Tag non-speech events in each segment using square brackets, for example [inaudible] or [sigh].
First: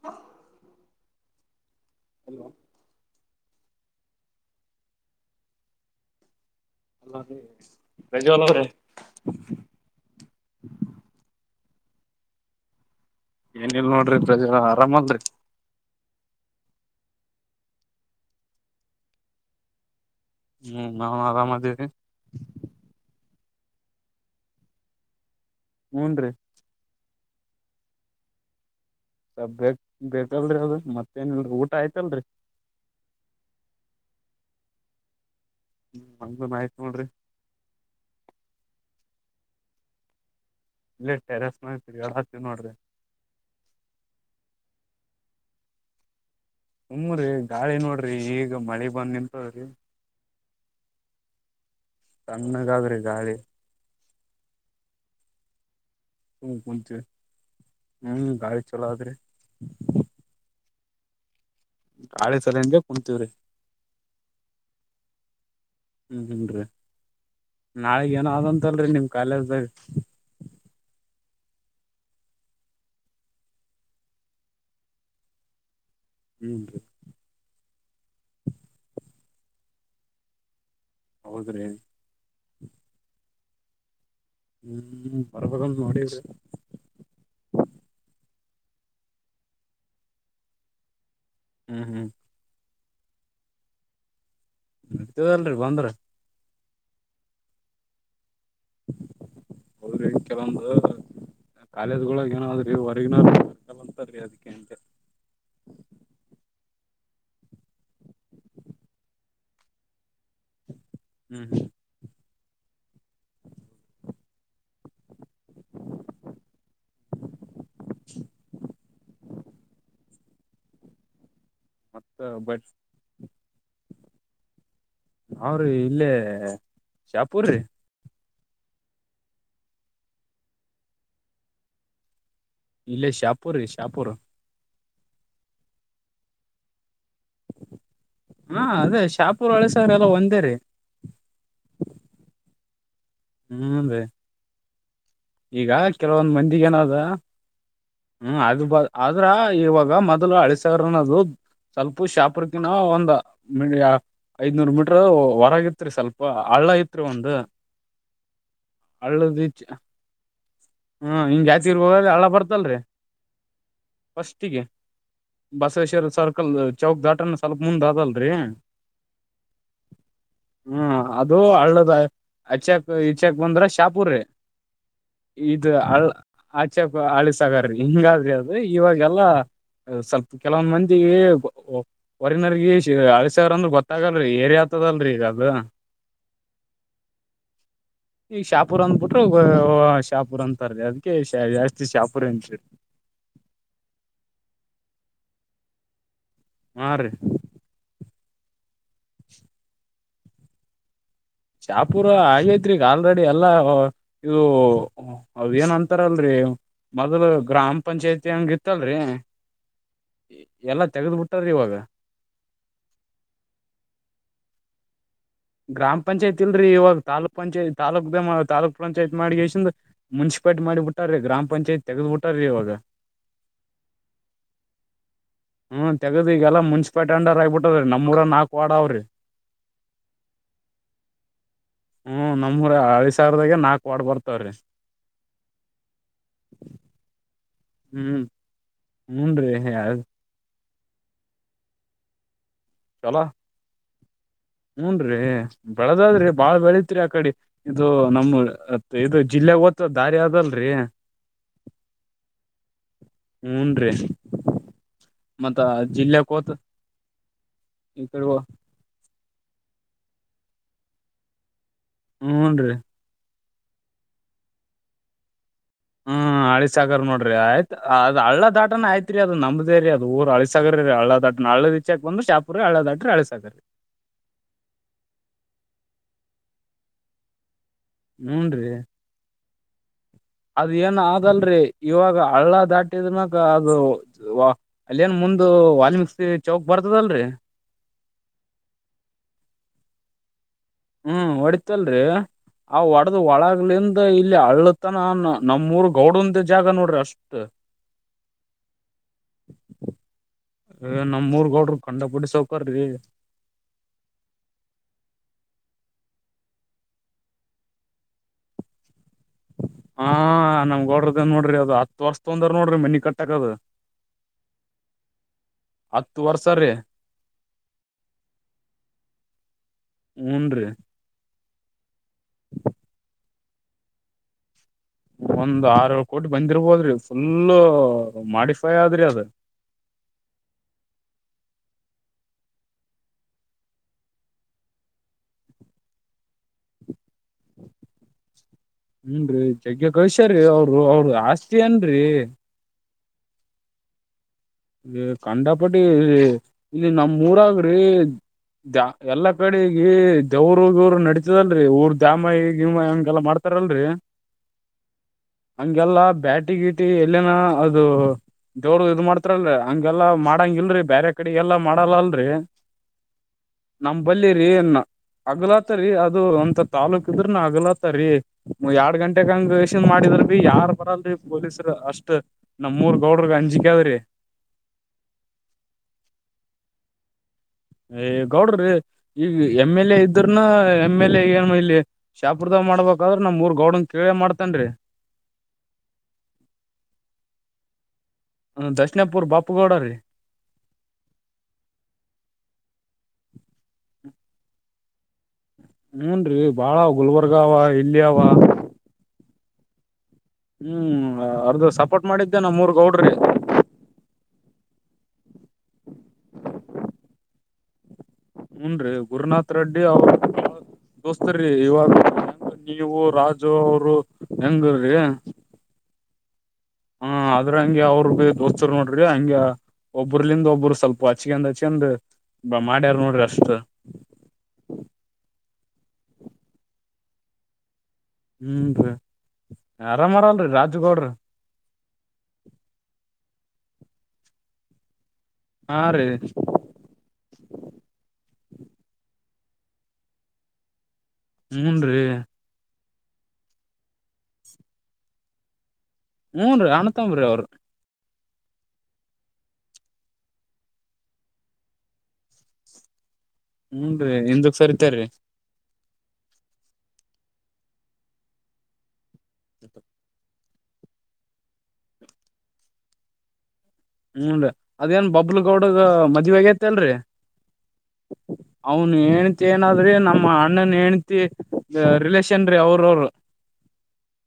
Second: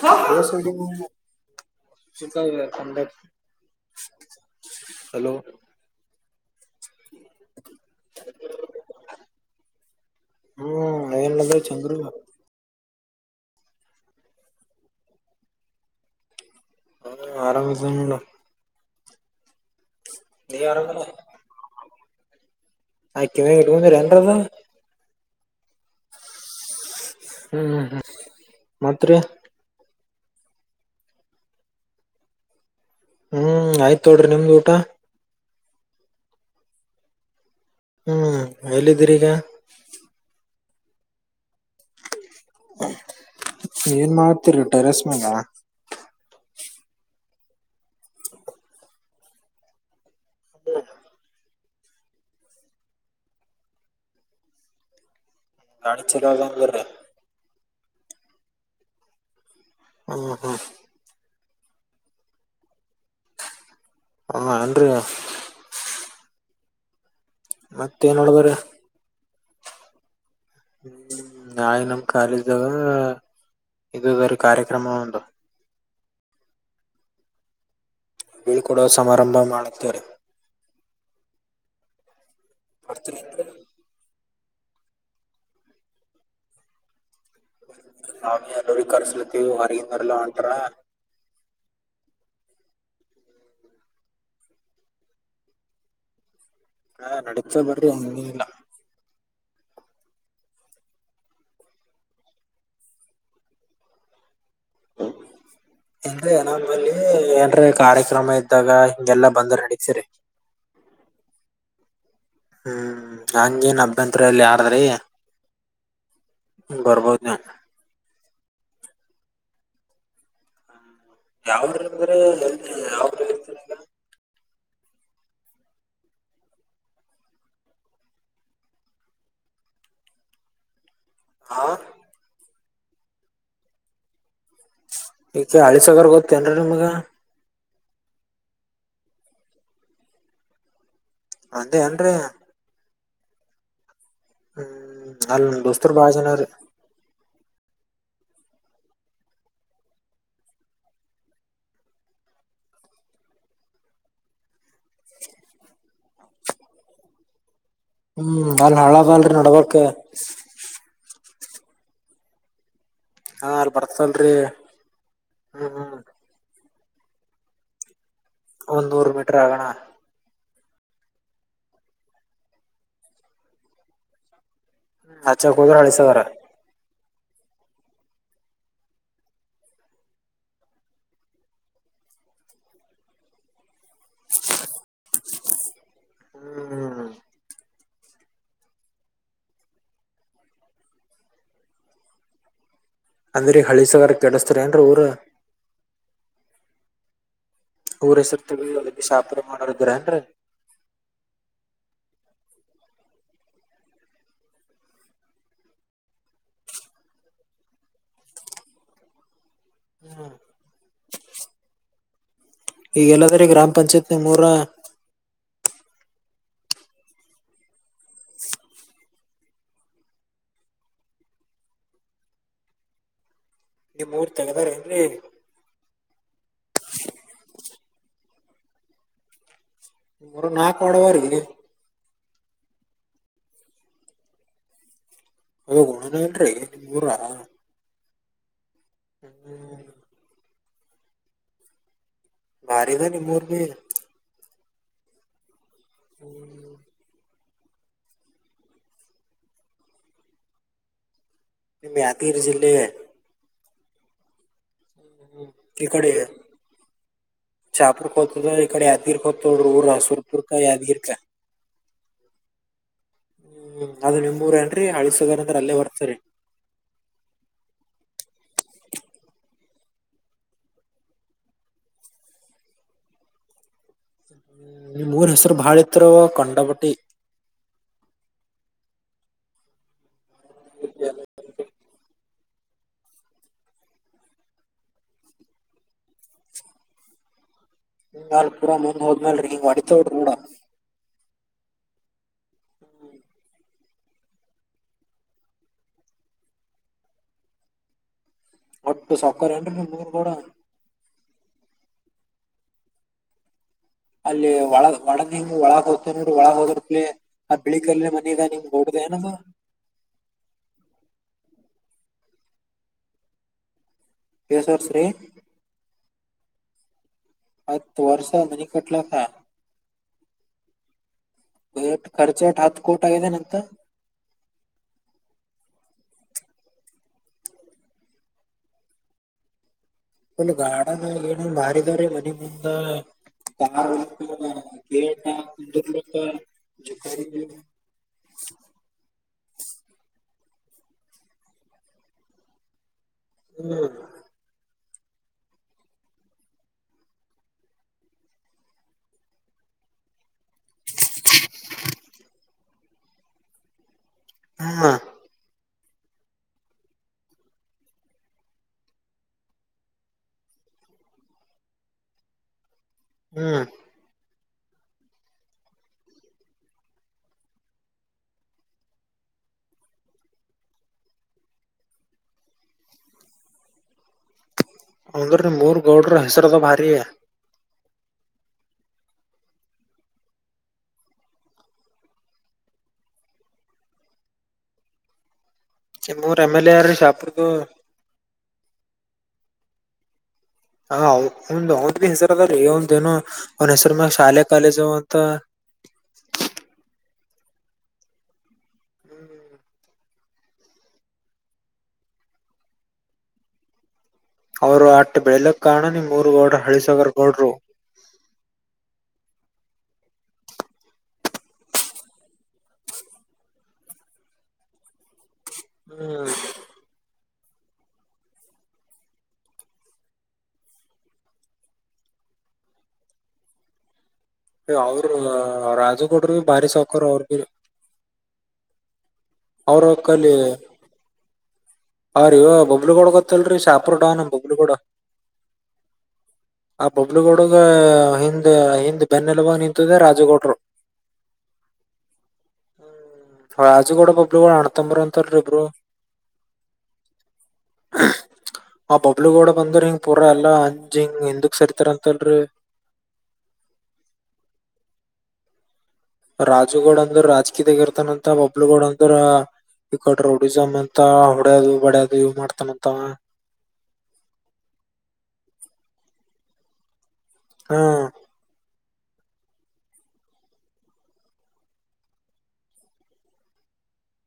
ಸ hello hello Prajwal ಅವ್ರೆ ಚಂದ್ರುನ ಏನಲ್ ನೋಡ್ರಿ ಪ್ರಜ್ವಲ್ ಅಣ ಆರಾಮಲ್ರಿ ನಾನು ಆರಾಮ ಇದೀನಿ ಹ್ಮ್ ಆರಾಮಲ್ಲ ನಾನ್ ಆರಾಮದೀವಿ ಆ ಕಿವ್ಯಾಗ್ ಇಟ್ಕೊಂಡ್ರೆ ಏನದು ಹೂನ್ ರಿ ಹ್ಮ್ ಹ್ಮ ಸ ಬ ಬೇಕಲ್ರಿ ಅದು ಮತ್ತೇನಲ್ರಿ ಊಟ ಆಯ್ತಲ್ರಿ ಹ್ಮ್ ಆಯ್ತ ತೊಡ್ರಿ ನಿಮ್ದ ಊಟ ಹ್ಮ ಮಂಗನ್ ಆಯ್ತ್ ನೋಡ್ರಿ ಹ್ಮ್ ಎಲ್ಲಿದ್ದೀರಿಗ ಇಲ್ಲ ಟೆರೆಸ್ ತಿ ಏನ್ ಮಾಡ್ತಿರ ಟೆರಸ್ ಮಾಗ ಹಮ್ಮ್ರರಿ ಗಾಳಿ ನೋಡ್ರಿ ಈಗ ಮಳಿ ಬಂದ್ ನಿಂತವ್ರಿ ಹೌ ಸಣ್ಣಗಾದ್ರಿ ಗಾಳಿ ಕಾಣ ಸುಮ್ ಚಲ್ಲಾಗಂಗರ್ರೆ ಕುಂತೀವಿ ಹ್ಮ್ ಗಾಡಿ ಚಲೋ ಆದದ್ರೆ ಹ್ಮ್ ಹ್ಮ್ ಗಾಳಿ ಸಲಂಗೆ ಕುಂತಿವ್ರಿ. ಹೂ ಅನ್ರಿ ಹ್ಮ್ ಹನ್ರಿ ನಾಳೆಗ ಏನ್ ಏನೋ ನಡದದ್ರಿ ಅದಂತ್ರಲ್ಲಿ ನಿಮ್ಮ ಕಾಲೇಜ್ದಾಗ - ಹ್ಮ ನಾಳೆ ನಮ್ ಕಾಲೇಜ್ದಾಗ ಇದು ಅದೇರಿ ಕಾರ್ಯಕ್ರಮ ಒಂದ್ ಹ್ಮ್ ರಿ ಬೀಳ್ಕೊಡುವ ಸಮಾರಂಭ ಮಾಡುತ್ತೇವ್ರಿ. ಹೌದ್ರೀ- [inaudible] ಹ್ಮ್ ಹೊರಗ ಬರೋವಾಗ ನೋಡಿಲ್ರಿ. ನಾವ ಎಲ್ಲರಿಗೂ ಕರ್ಸ್ಲತಿವ ಹೊರಗಿಂದವರೆಲ್ಲ ಹೊಂಟಾರ. ಹ್ಮ್ ಹ್ಮ್ ಇರ್ತೀವಅಲ್ರಿ ಬಂದ್ರ ಹಾ ನಡೀತದ ಬರ್ರಿ ಹಾಂಗೇನಿಲ್ಲ. ಹೌದ್ರಿ ಕೆಲವೊಂದು ಕಾಲೇಜ್ಗಳಳ ಏನೋದ್ರಿ ಹೊರ್ಗಿನರ್ [unintelligible] ಅಂತಾರೀ ಅದಕ್ಕೆ [unintelligible] ಇಲ್ರಿ ನಮ್ಮಬಲ್ಲಿ ಏನ್ರ ಕಾರ್ಯಕ್ರಮ ಇದ್ದಾಗ ಹಿಂಗೆಲ್ಲಾ ಬಂದ್ರ ನಡೀತದರಿ. ಹ್ಮ್ ಹ್ಮ್ ಹಂಗೇನ ಅಭ್ಯಂತರ ಇಲ್ರಿ ಯಾರದ್ರಿ - ಬರ್ಬೋದ ನೀವ. ಯಾವ್ದರು ಅಂದ್ರ ಮತ್ತ ಬಟ್ [unintelligible] ಯಾವ್ದರ - ನಾವ್ ರಿ ಇಲ್ಲೆರಿ ಶಾಪುರರಿ. ಹಾ ಇಲ್ಲೆ ಶಾಪುರಿ ಶಾಪೂರ್. ಇಚೆ ಹಳಿ ಸಾಗರ ಗೊತ್ತೇನ್ರೀ ನಿಮ್ಗ ಹ ಅದೇ ಶಾಪುರ್ ಹಳೆ ಸಾಗರ್ ಎಲ್ಲ ಒಂದೇ ರೀ. ಅದೇ ಅನ್ರೀ. ಹ್ಮ್ ರೀ ಹ್ಮ್ ಅಲ್ ನಮ್ ಈಗ ದೋಸ್ತರು ಬಾಳ ಜನ ಕೆಲವೊಂದ್ ರೀ ಮಂದಿಗ ಏನದ ಹ್ಮ್ ಅದ ಬ ಆದ್ರ ಇವಾಗ ಮೊದಲು ಹಳ ಸಾಗರನದು. ಸ್ವಲ್ಪ ಶಾಪರಕ್ಕಿನ ಒಂದ್ ಮ ಐದನೂರು ಮೀಟರ್ ಟರ ಹೊರಗಿತ್ರಿ ಸ್ವಲ್ಪ ಹಳ್ಳ ಇತ್ರಿ ಒಂದ ಹ್ಮ್ ಅಲ್ಲಿ ಹಳ್ಳ ಅದಲ್ರರಿ ನಡಬರ್ಕ್ ಹಾ ಹಿಂಗ ಹೆಜ್ಜೆ ಇರೋವಾಗ ಹಳ್ಳ ಬರ್ತಲ್ರಿ ಹಾ ಅಲ್ - ಬರ್ತಲ್ರಿ ಫಸ್ಟ್ಗೆ ಹ್ಮ್ ಹ್ಮ್ ಬಸವೇಶ್ವರ ಸರ್ಕಲ್ದ ಚೌಕ್ ದಾಟಾನ ಸ್ವಲ್ಪ ಮುಂದ ಆದಲ್- ಒಂದ್ ನೂರು ಮೀಟರ್ ಆಗಾಣ - ಹ್ಮ್ ಅದು ಹಳ್ಳದ ಅಚ್ಚಕ್ ಇಚಕ್ ಬಂದ್ರ ಶಾಪುರ್ರೀ- ಹಚ್ಚಕ್ ಇದು ಹೋದ್ರ ಹಳ್ಳ ಹಳಸಗಾರ ಆಚೆ ಹಳಿ ಸಾಗರರಿ ಹಿಂಗಾದ್ರಿ ಅದ್ರ ಇವಾಗೆಲ್ಲಾ ಸ್ವಲ್ಪ ಕೆಲವಂದ್ ಮಂದಿಗೆ ಹೊರಿನರ್ಗ ಹಳಿ ಸಾಗರ ಅಂದ್ರ ಗೊತ್ತಾಗಲ್ರಿ ಏರಿಯಾ ತದಲ್ರರಿ ಈಗ ಅದ - ಹ್ಮ್ ಈಗ ಶಾಪೂರ್ ಅಂದ ಬಿಟ್ರರ ಶಾಪುರ್ ಅಂತಾರಿ ಅದಕ್ಕೆ ಜಾಸ್ತಿ ಶಾಪುರ್ ಅನ್ರಿ. ಅಂದ್ರ ಹಳಿ ಸಾಗರ ಕೆಡಸ್ತಾರ ಏನ್ರಿ ಊರ - ಹಾ ರೀ. ಊರ ಹೆಸರು ತೆಗೆದ ಶಾಪುರ್ ಮಾಡೋರ ಇದ್ರ ಏನ್ರಿ. ಶಾಪೂರ ಆಗೇತ್ರಿೀಗ ಆಲ್ರೆಡಿ ಎಲ್ಲಾ ಇದು ಅವ ಏನ್ ಅಂತಾರಲ್ರರಿ ಮೊದ್ಲು ಗ್ರಾಮ ಪಂಚಾಯತಿ ಹೆಂಗಿತ್ತಲ್ರಿ ಎಲ್ಲ ತೆಗೆದ್ಬಿಟ್ಟಾರಿ ಇವಾಗ ಈಗೆಲ್ಲದ್ರ ಗ್ರಾಮ ಪಂಚಾಯತ್ ಮೂರ ಗ್ರಾಮ ಪಂಚಾಯತಿ ಇಲ್ರರಿ ಇವಾಗ ತಾಲೂಕ್ ಪಂಚಾಯತ್ ತಾಾಲೂಕ್ ತಾಲೂಕ್ ಪಂಚಾಯತ್ ಮಾಡಿ ಮುನ್ಿಪಲ್ ಿ ಮಾಡಿಬ ಬಿಟ್ಟಾರ್ರೀ ಗ್ರಾಮ ಪಂಚಾಯತ್ ತೆಗೆದ್ ಬಿಟಾರೀ ಇವಾಗ ನೀ್ ಮೂರ್ ತಗದಾರ ಏನ್ೀ ಹ್ಮ ತಗದು ಈಗೆಲ್ಲ ಮುನ್ಸಿಪಾಲ್ ಟಂಡರ್ ಆಗಿಬಿಟ್ಟದ್ರೀ ನಮ್ಮೂರ ನಾಕು ವಾಡ ಅವ್ರಿ ನಾಕು ಅಡವ ಹ್ಮ ನಮ್ಮ್ೂರ ಹಳಿ ಸಾವಿರದಾಗೆ ನಾಲ್ಕು ವಾರ್ಡ್ ಬರ್ತವ್ರೀ ಹಣನ ಇಲ್ರರಿ ಊರ ಹ್ಮ್ ಹೂಞನ್ ರೀ ಯಾವ್ದ ಬಾರಿಗ ನೀ ಮೂರ್ ಭ ಹೂನ್್ರೀ ಬೆಳದದ್ರಿ ಬಾಳ್ ಹ್ಮ್ ಬೆಳತ್ರಿ ಆ ಕಡೆ ಇದು ನಮತ್ ಇದು ಜಿಲ್ಲೆ ೋತ ದಾರಿ ಆದಲ್ರಿ ಮ್ಯಾತಿರ್ ಜಿಲ್ಲೆ ಮೂನ್ ್ಮ ಇಡೆ ಈ ಚಾಪುರ ಕಡೆ ಕೊತದ ಇಡೆ ಯದಿರ್ ಕೊತ ಊರ ಸುರ್ಪುರ್ಕ ಯಾದರ್ಕ ಹ್ಮೂನ್ ರೀ ಹ್ಮ್ ಅದು ನಿಮ್ಮೂರ ನ್ರರಿ ಅಳಿಸಗರ ಹ್ಮ್ ಹಳಿ ಸಾಕರ್ ನೋಡ್ರಿ ಆಯ್ತ ಅ್ ಹಳ್ಳ ದಾಟನ ಆಯ್ತ್ರಿ ಅದು ನಮ್ದೇ ರರಿ ಅದು ಊರು ಅಳಸಗ್ರರಿ ಹಳ್ಳ ದಾಟನ್ ಹಳ್ಳದ ಇಚ ಬಂದು ಶಾಪುರಿ ಹಳ್ಳ ದಾಟ್ರಿ ಕಳ ್ಮ ನಿ ಮೂನ್ ಹೆಸರು ಬಾಳ ಇತ್ರ ಕಂಡ ಬಟ್ಟಿ ಹೂನ್್ರೀ ಅದ ಏನ್ ಆಲ್ರಿ ಇವಾಗ ಹಳ್ಳ ದಾಟಿದನಕ ಅದು ಅಲ್ಲ ನ್ ಒಂದು ವಾಲ್ಮಿಕ್ಸಿ ಚೌಕ್ ಬರ್ತದಲ್ರರಿ ಹಲ್ ಪೂಾ ಮುಂದ್ ಹೋದ್ಮೇಲ್ರಿೀ ನೀ್ ಒಡಿತೋಡ್ರಿ ಕೂಡ ಹ್ಮ್ ಹೊಡಿತಲ್ರರಿ ಆ್ ಒಡೆದ ಒಳಗ್ಲಿಂದ ಇಲ್ಲಿ ಹಳ್ಳತನ ನಮ್ಮೂಊರ್ ಗೌಡಂದ ಜಾಗ ನೋಡ್ರಿ ಅಷ್ಟ ಒಟ್ಟು ಸಕರೆ ಅನ್ರಿ ನೀ ಮೂೂರ್ ಗೋಡ ನಮ್ೂರ್ಗೌಡ್ರ ಕಂಡಪುಡಿ ಸೌಕರಿ ಅಲ್ಲಿ ಒಳ ಒಳಗ ನಿಮ ಒಳಗ ಹ್ತರು ಒಳಗ ಹೋದಿರ್ಲಿ ಆ ಬೆಳಿಿಕಲ್ಲಿ ಮನಾಗ ನಿ್ ಹಾ ನಮಗೋಡ್ರದನ್ ನೋಡ್ರಿ ಅದು ಹತ್ ವರ್ಷ ತೊಂದ್ರ ನೋಡ್ರಿ ಮನಿ ಕಟ್ಟಕದ ಕೆಸರ್ ಶ್ರೀ ತುವರ್ಸಾರೆ ಆತ್ತು ವರ್ಷ ಅಂದನ ಕಟ್ಲ ಹೂನ್ ಟ್ ಖರ್ಚ ಎಟ್ ಹತ್ ಕೋಟ ಆಗಿದೆನೆಂತ ಒಂದ್ ಆರೂರು ಕೋಟಿ ಬಂದಿರ್ಬೋದ್ರಿ ಫುಲ್ಲ ಮಾಡಿಫೈ ಆದ್ರಿ ಅದ ಒಲ್ ಗಾಡನ ಏನನ್ ಬಾರಿದವ್ರೀ ಮನ ಮುಂದ ಕ ಹ್ಮನ್ ರೀ ಜಗ್ಗೆ ಕಳ್ಸ್ಯ ರೀ ಅವ ಅವರು ಆಸ್ತಿ ಏನ ರೀ ಹ್ಮ್ ಇ ಕಂಡಪಟ್ಟಿ ಇಲ್ಲಿ ನಮ್ಮ ಊರಾಗ್ರಿ ಜ ಎಲ್ಲಾ ಕಡೆಗ ದೇವ್ರು ಗವ್ರು ನಡತದಲ್ರರಿ ಊರ್ ದ್ಯಾಮಹ ಹಿಮ ಹೆಗೆಲ್ಲ ಮಾಡ್ತಾರಲ್ರರಿ ಹ್ಮ ಹಂಗೆಲ್ಲಾ ಬ್ಯಾಟಿಗಿಟ್ಟಿ ಎಲ್ಲಿನ ಅದು ದವರು ಇದ ಮಾಡ್ತ ಹತ್ರಲ್ರಿ ಹಗೆಲ್ಲಾ ಮಾಡಂಗ ಇಲ್ರರಿ ಬೇರೆ ಕಡೆಗೆಲ್ಲಾ ಮಾಡಲ್ಲ ಅಲ್ರರಿ ಹ್ಮ್ ನಮ ಬಲ್ಲಿ ರೀ ಹಗಲಾತರಿ ಅದು ಒಂತ ತಾಲೂಕ್ ಇದ್ರ ನ ಹಗಲಾತರಿಎರಡ್ ಗಂಟೆಗಂಗಷನ್ ಮಾಡಿದ ಇದ್ರ ಬಿ ಯಾರ್ ಬರಲ್ರಿ ಪೊಲೀಸರು ಅಷ್ಟ್ ನಮ್ ಮೂರ್ ಗೌಡ್ರ ಅಂಜಿಕೆ ಅದ್ರೀ ಹೌದ್ರೀ ನಿಮ್ಮೂರ್ ಗೌಡ್ರು ಹೆಸರ ಭಾರಿ ಗೌಡ್ರೀ ಈಗ ಎಮ್ ಎಲ್ ಎ ಇದ್ರನಾ ಎಮ್ ಎಲ್ ಎ ಏನ್ ಇಲ್ಲಿ ಶಾಪುರ್ದ ಮಾಡಬೇಕಾದ್ರೆ ನಮ್ಮಉರಗೌಡನ್ ಕೇಳೇ ಮಾಡ್ತನ್ರೀ ನಿಮ್ಮೂರು ಎಮ್ ಎಲ್ ಎ ಯಾರ ರೀ ಶಹಪುರ್ದು ಹ ದಕ್ಷಿಣಪುರ್ ಬಾಪುಗೌಡ ರೀ ಹ ಒಂದ್ ಅವಂದ್ ಭ ಹೆಸರು ಅದ್ರೀ ಅವಂದ ಏನು ಅವನ್ ಹೆಸ್ರ ಮ್ಯಾಗ ಶಾಲೆ ಕಾಲೇಜು ಅಂತ ಮುರ್ಗಾವ [unintelligible] ಇಲ್ಲಿಯಾವ ಹ್ಮ್ ಅರ್ದು ಸಪೋರ್ಟ್ ಮಾಡಿದ್ದೆ ನಾ ಮೂರ್ ಗೌಡ್ರಿ ಅವರು ಆಟ ಬೆಳಿಲಕ ಕಾರಣ ನೀ ಊರ ಗೋಡ್ರ ಹಳಿಸಗರ್ ಗೌಡರು ಹುನರಿ ಗುರುನಾಥ ರೆಡ್ಡಿ ಅವರು ದೋಸ್ತ್ರೀ ಇವಾಗ ಹೆಂಗ ನೀವು ರಾಜು ಅವರು ಹೆಂಗ್ರಿ ಹ್ಮ್ ಹ ಆದದ್ರ ಹಂಗೆ ಅವರು ದೋಸ್ತರು ನೋಡ್ರಿ ಹಂಗಗೆ ಒಬ್ರಲಿಂದ ಒಬ್ಬರು ಸ್ವಲ್ಪ ಹಚ್ಕಂದ ಹಚ್ಕಂದ ಬ ಮಾಡ್ಯಾರ ನೋಡ್ರಿ ಅಷ್ಟ ಅವರು ರಾಜು ಗೌಡ್ರಭಾರಿ ಸೌಕರ್ ಅವ್ರ ಭೀ ಹ್ಮ್ ಹ ಅವ್ರಕ್ಕಲಿ ಹ ಪಬ್ಲಿಗೌಡ ಒಡ್ಗೊತ್ತಲ್ರರಿ ಶಾಪ ಪ್ರಡಾನ ಬಬ್ಲುಗೌಡ ಹಾ ರೀ ಆ ಬಬ್ಲುಗಡದ ಹ ಹಿಂದ್ ಬೆನ್ನೆಲುುವಾಗ ನಿಂತಿದೆ ರಾಜಗೌಡರು ಹುನರಿ ರಾಜುಗೌಡ ಬಬ್ಲುಗೌಡ ಅಣ್ಣ ತಂಬರು ಅಂತಾರ ಇಬ್ರು ಹೂಞ ರೀ ಅನತಂಬ್ರೀ ಅವ್ರು ಹ [unintelligible] ಆ ಬಬ್ಲುಗೌಡ ಬಂದ್ರ ಹಿಂಗ ಪೂರ ಎಲ್ಲಾ ಅಂಜ್ ಹಿಂಗ ಎಿಂದಕ್ ಸರಿತಾರಂತಲ್ರರಿ [unintelligible] ಹೂಞನ್ ರೀದಕ ಸರಿತಾರೀ [unintelligible] ರಾಜುಗೌಡ ಅಂದ್ರ ರಾಜಕೀದಗ ಇರ್ತಾನಂತ ಬಬ್ಲುಗೌಡ ಅಂದ್ರ ಈ ಕೊ ರೌಡಿ [unintelligible] ಜಮಾ ಅಂತ ಹೊಡ್ಯದು ಬಡ್ಯದು ಇವ್ ಮಾಡ್ತಾನಂತ ಅವ ಹ್ಮನ್ರಿ ಅದೇನ್ ಬಬ್ಲು ಗೌಡಗ ಮದ್ವೆಗ ತೆ ಅಲ್ರರಿ ಹ್ಮ ಹೆಳ್ತಿ ಏನಾದ್ರಿ ನಮ್ಮ ಅಣ್ಣನ್ ಹೆೇಳ್ತಿ ರಿಲೇಷನ್ ರರಿ ಅವ್ರ ಅವರು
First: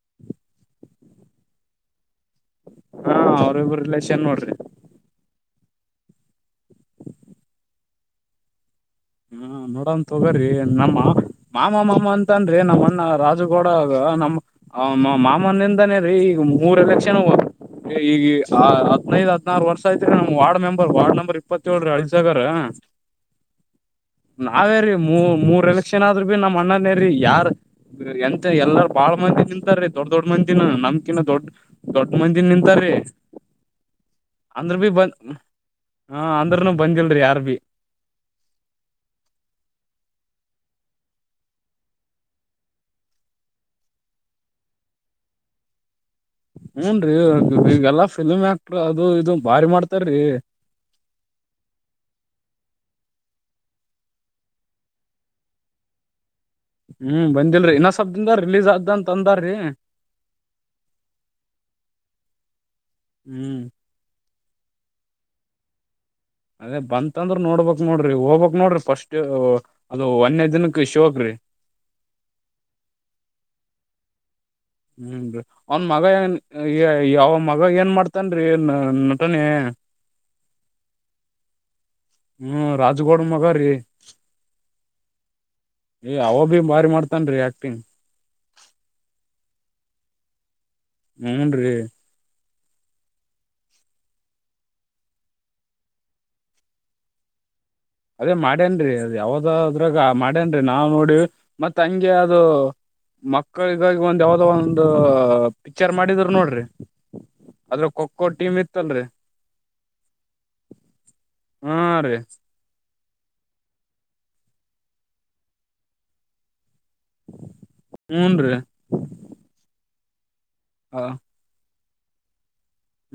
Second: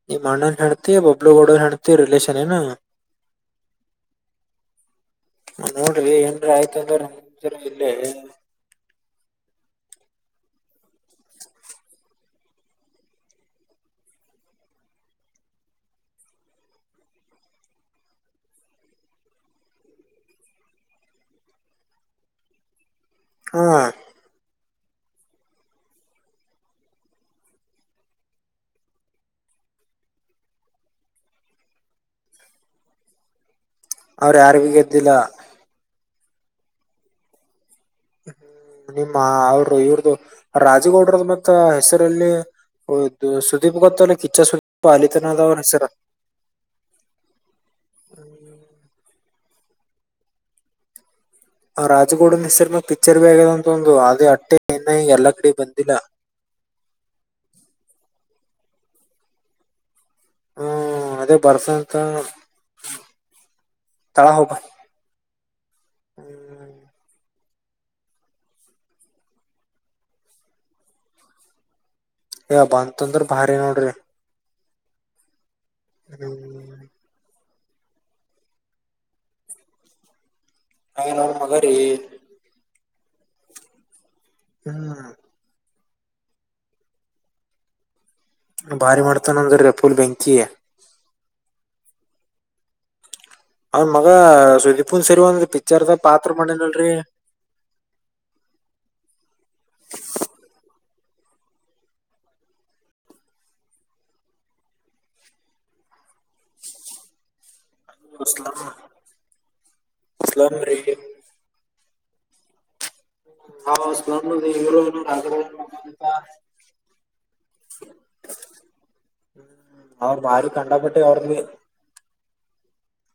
ನೀವು ಅಣ್ಣನ್ ಹೆಂಡ್ತಿ ಬಬ್ಲೂಗೌಡನ ಹೆಂಡ್ತಿ ರಿಲೇಷನ್ ಹಾ ಅವ್ರ ಇಬ್ರು ರಿಲಷನ್ ನೋಡ್ರಿ ನೋಡ್ರಿ ಏನ್ರ ಆಯ್ತಂದ್ರಸರ ಇಲ್ಲೇ ಹಾ ನೋಡನ್ ತಗ್ರಿ ನಮ್ಮ ಮಾಮ ಮಾಮ ಅಂತನ್ ನಮ್ಮನ್ನ ರಾಜುಗೌಡಗ ನಮ್ಮ್ ಮಾಮನಿಂದಾನೇ ರೀ ಈಗ ಮೂರ ಲಕ್ಷನ ಈಗ ಹದನೈದು ಹದಿನಾರು ವರ್ಷ ಐತ್ರಿ ನಮ್ ವಾರ್ಡ್ ಮೆಂಬರ್ ವಾರ್ಡ್ ನಂಬರ್ ಇಪ್ಪತ್ತ ಏಳ್ರ ಅಳಸಾಗರ್ ಹಾ ಅವೇರೀ ಮೂ ಮೂರ್ ಎಲೆಕ್ಷನ್ ಆದ್ರರು ಭ ನಮ್ಮ ಅ್ಣನೇೀ ಯಾರ್ ಎಂತ ಎಲ್ಲಾರ ಬಾಳ್ ಮಂದಿ ನಿಂತಾರೀ ದೊಡ್ ದೊಡ್ಡ ಮಂದಿನ ನಮ್ಕಿನ ದೊಡ್ಡ ದೊಡ್ಡ ಮಂದಿನ ನಿಂತಾರ ರೀ ಅವ್ರ ಯಾರಿಗೆಗದ್ದಿಲ್ಲ ಹಾ ಅಂದ್ರನು ಬಂದಿಲ್ರಿ ಯಾರ್ ಭಿ ಹ್ಮ್ ನಿಮ್ಮ ಅವರು ಇವ್ರ್ದ ರಾಜು ಗೌಡ್ರ ಮತ್ತ ಹೆಸರಲ್ಲಿ ಹೌದದು ಸುದೀಪ್ ಗೊತ್ತ ಅಲ್ಲ ಕಿಚ್ಚ ಸುದೀಪ್ ಅಲಿತನದ ಅವ್ ಹೆಸರ ಹೂನ್ರರಿ ಈಗೆಲ್ಲಾ ಫಿಲ್ಮ್ ಆಕ್ಟ್ರ ಅದು ಇದು ಬಾರಿ ಮಾಡ್ತಾರೀ ಆ ರಾಜಗೋಡನ್ ಹೆಸರ್ನಾಗ ಪಿಕ್ಚರ್ ಬ ಆಗದ ಅಂತ ಒಂದು ಅದೇ ಅಟ್ಟೆ ಏನ ಈ ಎಲ್ಲಾ ಕಡೆ ಬಂದಿಲ್ಲ ಹ್ಮ್ ಬಂದಿಲ್ರಿ ಇನ್ನಸಬ್ದಿಂದ ರಿಲೀಸ್ ಆದ್ದ ಅಂತ ಅಂದಾರ್ರಿ ಹ್ಮ್ ಅದೇ ಬರ್ಸಂತ ಹ್ಮ್ ತಳಹೋಗ ಅದೇ ಬಂತಂದ್ರ ನೋಡ್ಬಕ್ ನೋಡ್ರಿ ಹೋಗ್ಕ್ ನೋಡ್ರಿ ಫಸ್ಟ್ ಅದು ಒನ್ನೆ ದಿನಕ್ ಶಿವಗ್ರಿ ಬಂತಂದ್ರ ಭಾರಿ ನೋಡ್ರಿ ಹ್ಮ್ ಅವನ್ ಮಗ ಏನ್ ಹ್ಮ್ ಯಾವ ಮಗ ಏನ್ ಮಾಡ್ತನ್ರೀ ನಟನೆ [unintelligible] ಮಗರಿ ರಾಜಗೌಡನ ಮಗರಿ ಹ್ಮ್ ಏ ಅವ ಭೀ ಬಾರಿ ಮಾಡ್ತಾನ್ರೀ ಆಕ್ಟಿಂಗ್ ಭಾರಿ ಮಾಡ್ತಾನ ಅಂದ್ರರೀ ಪುಲ್ ಬೆಂಕಿ ಹುನ್ರಿ ಅವ್ರ ಮಗ ಸುದೀಪ್ನು ಸೇರಿ ಒಂದ ಪಿಕ್ಚರ್ದ ಪಾತ್ರ ಮಾಡಿದಲ್ರರಿ ಅದೇ ಮಾಡ್ಯನ್ರಿ ಅದ ಮತ್ತ ಹಂಗೆ ಅದು ಮಕ್ಕಳಿಗಾಗಿ ಒಂದ್ ಯಾವ್ದೋ ಒಂದು ಪಿಕ್ಚರ್ ಮಾಡಿದ್ರ ನೋಡ್ರಿ ಅದ್ರಲ್ಲಿ ಖೋಖೋ ಟೀಮ್ ಸ್ಲಮ್ ಇತ್ತಲ್ರಿ ಸ್ಲಮ್ ರೀ ಹಾ ರೀ [unintelligible] ಹುನ್ರಿ ಅವರು ಭಾರಿ ಕಂಡಪಟ್ಟೆ ಅವ್ರಿಗೆ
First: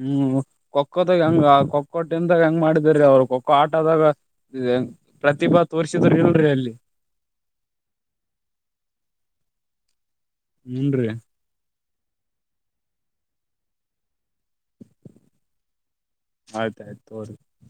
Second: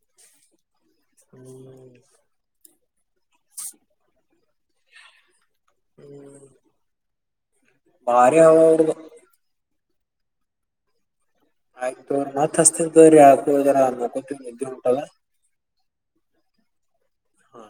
ಹ್ಮ್ ಖೋಖೋದಾಗ ಹಂಗ ಹ್ಮ್ ಖೋಖೊ ಟೀಮ್ದಾಗ ಹೆಂಗ್ ಮಾಡಿದ ಅವ್ರು ಖೋ ಖೋ ಆಟ ಆದಾಗ ಏನ್ ಪ್ರತಿಭಾ ತೋರ್ರಿಸಿದ್ರ ಹ್ಮ್ ಇಲ್ರರಿ ಅಲ್ಲಿ ಭಾರಿ ಅವ ಹುಡುಗ ಹುನ್ರಿ ಆಯ್ತು [unintelligible] ಆಯ್ತಾಯ್ತು ತೋರಿ ಹಾ.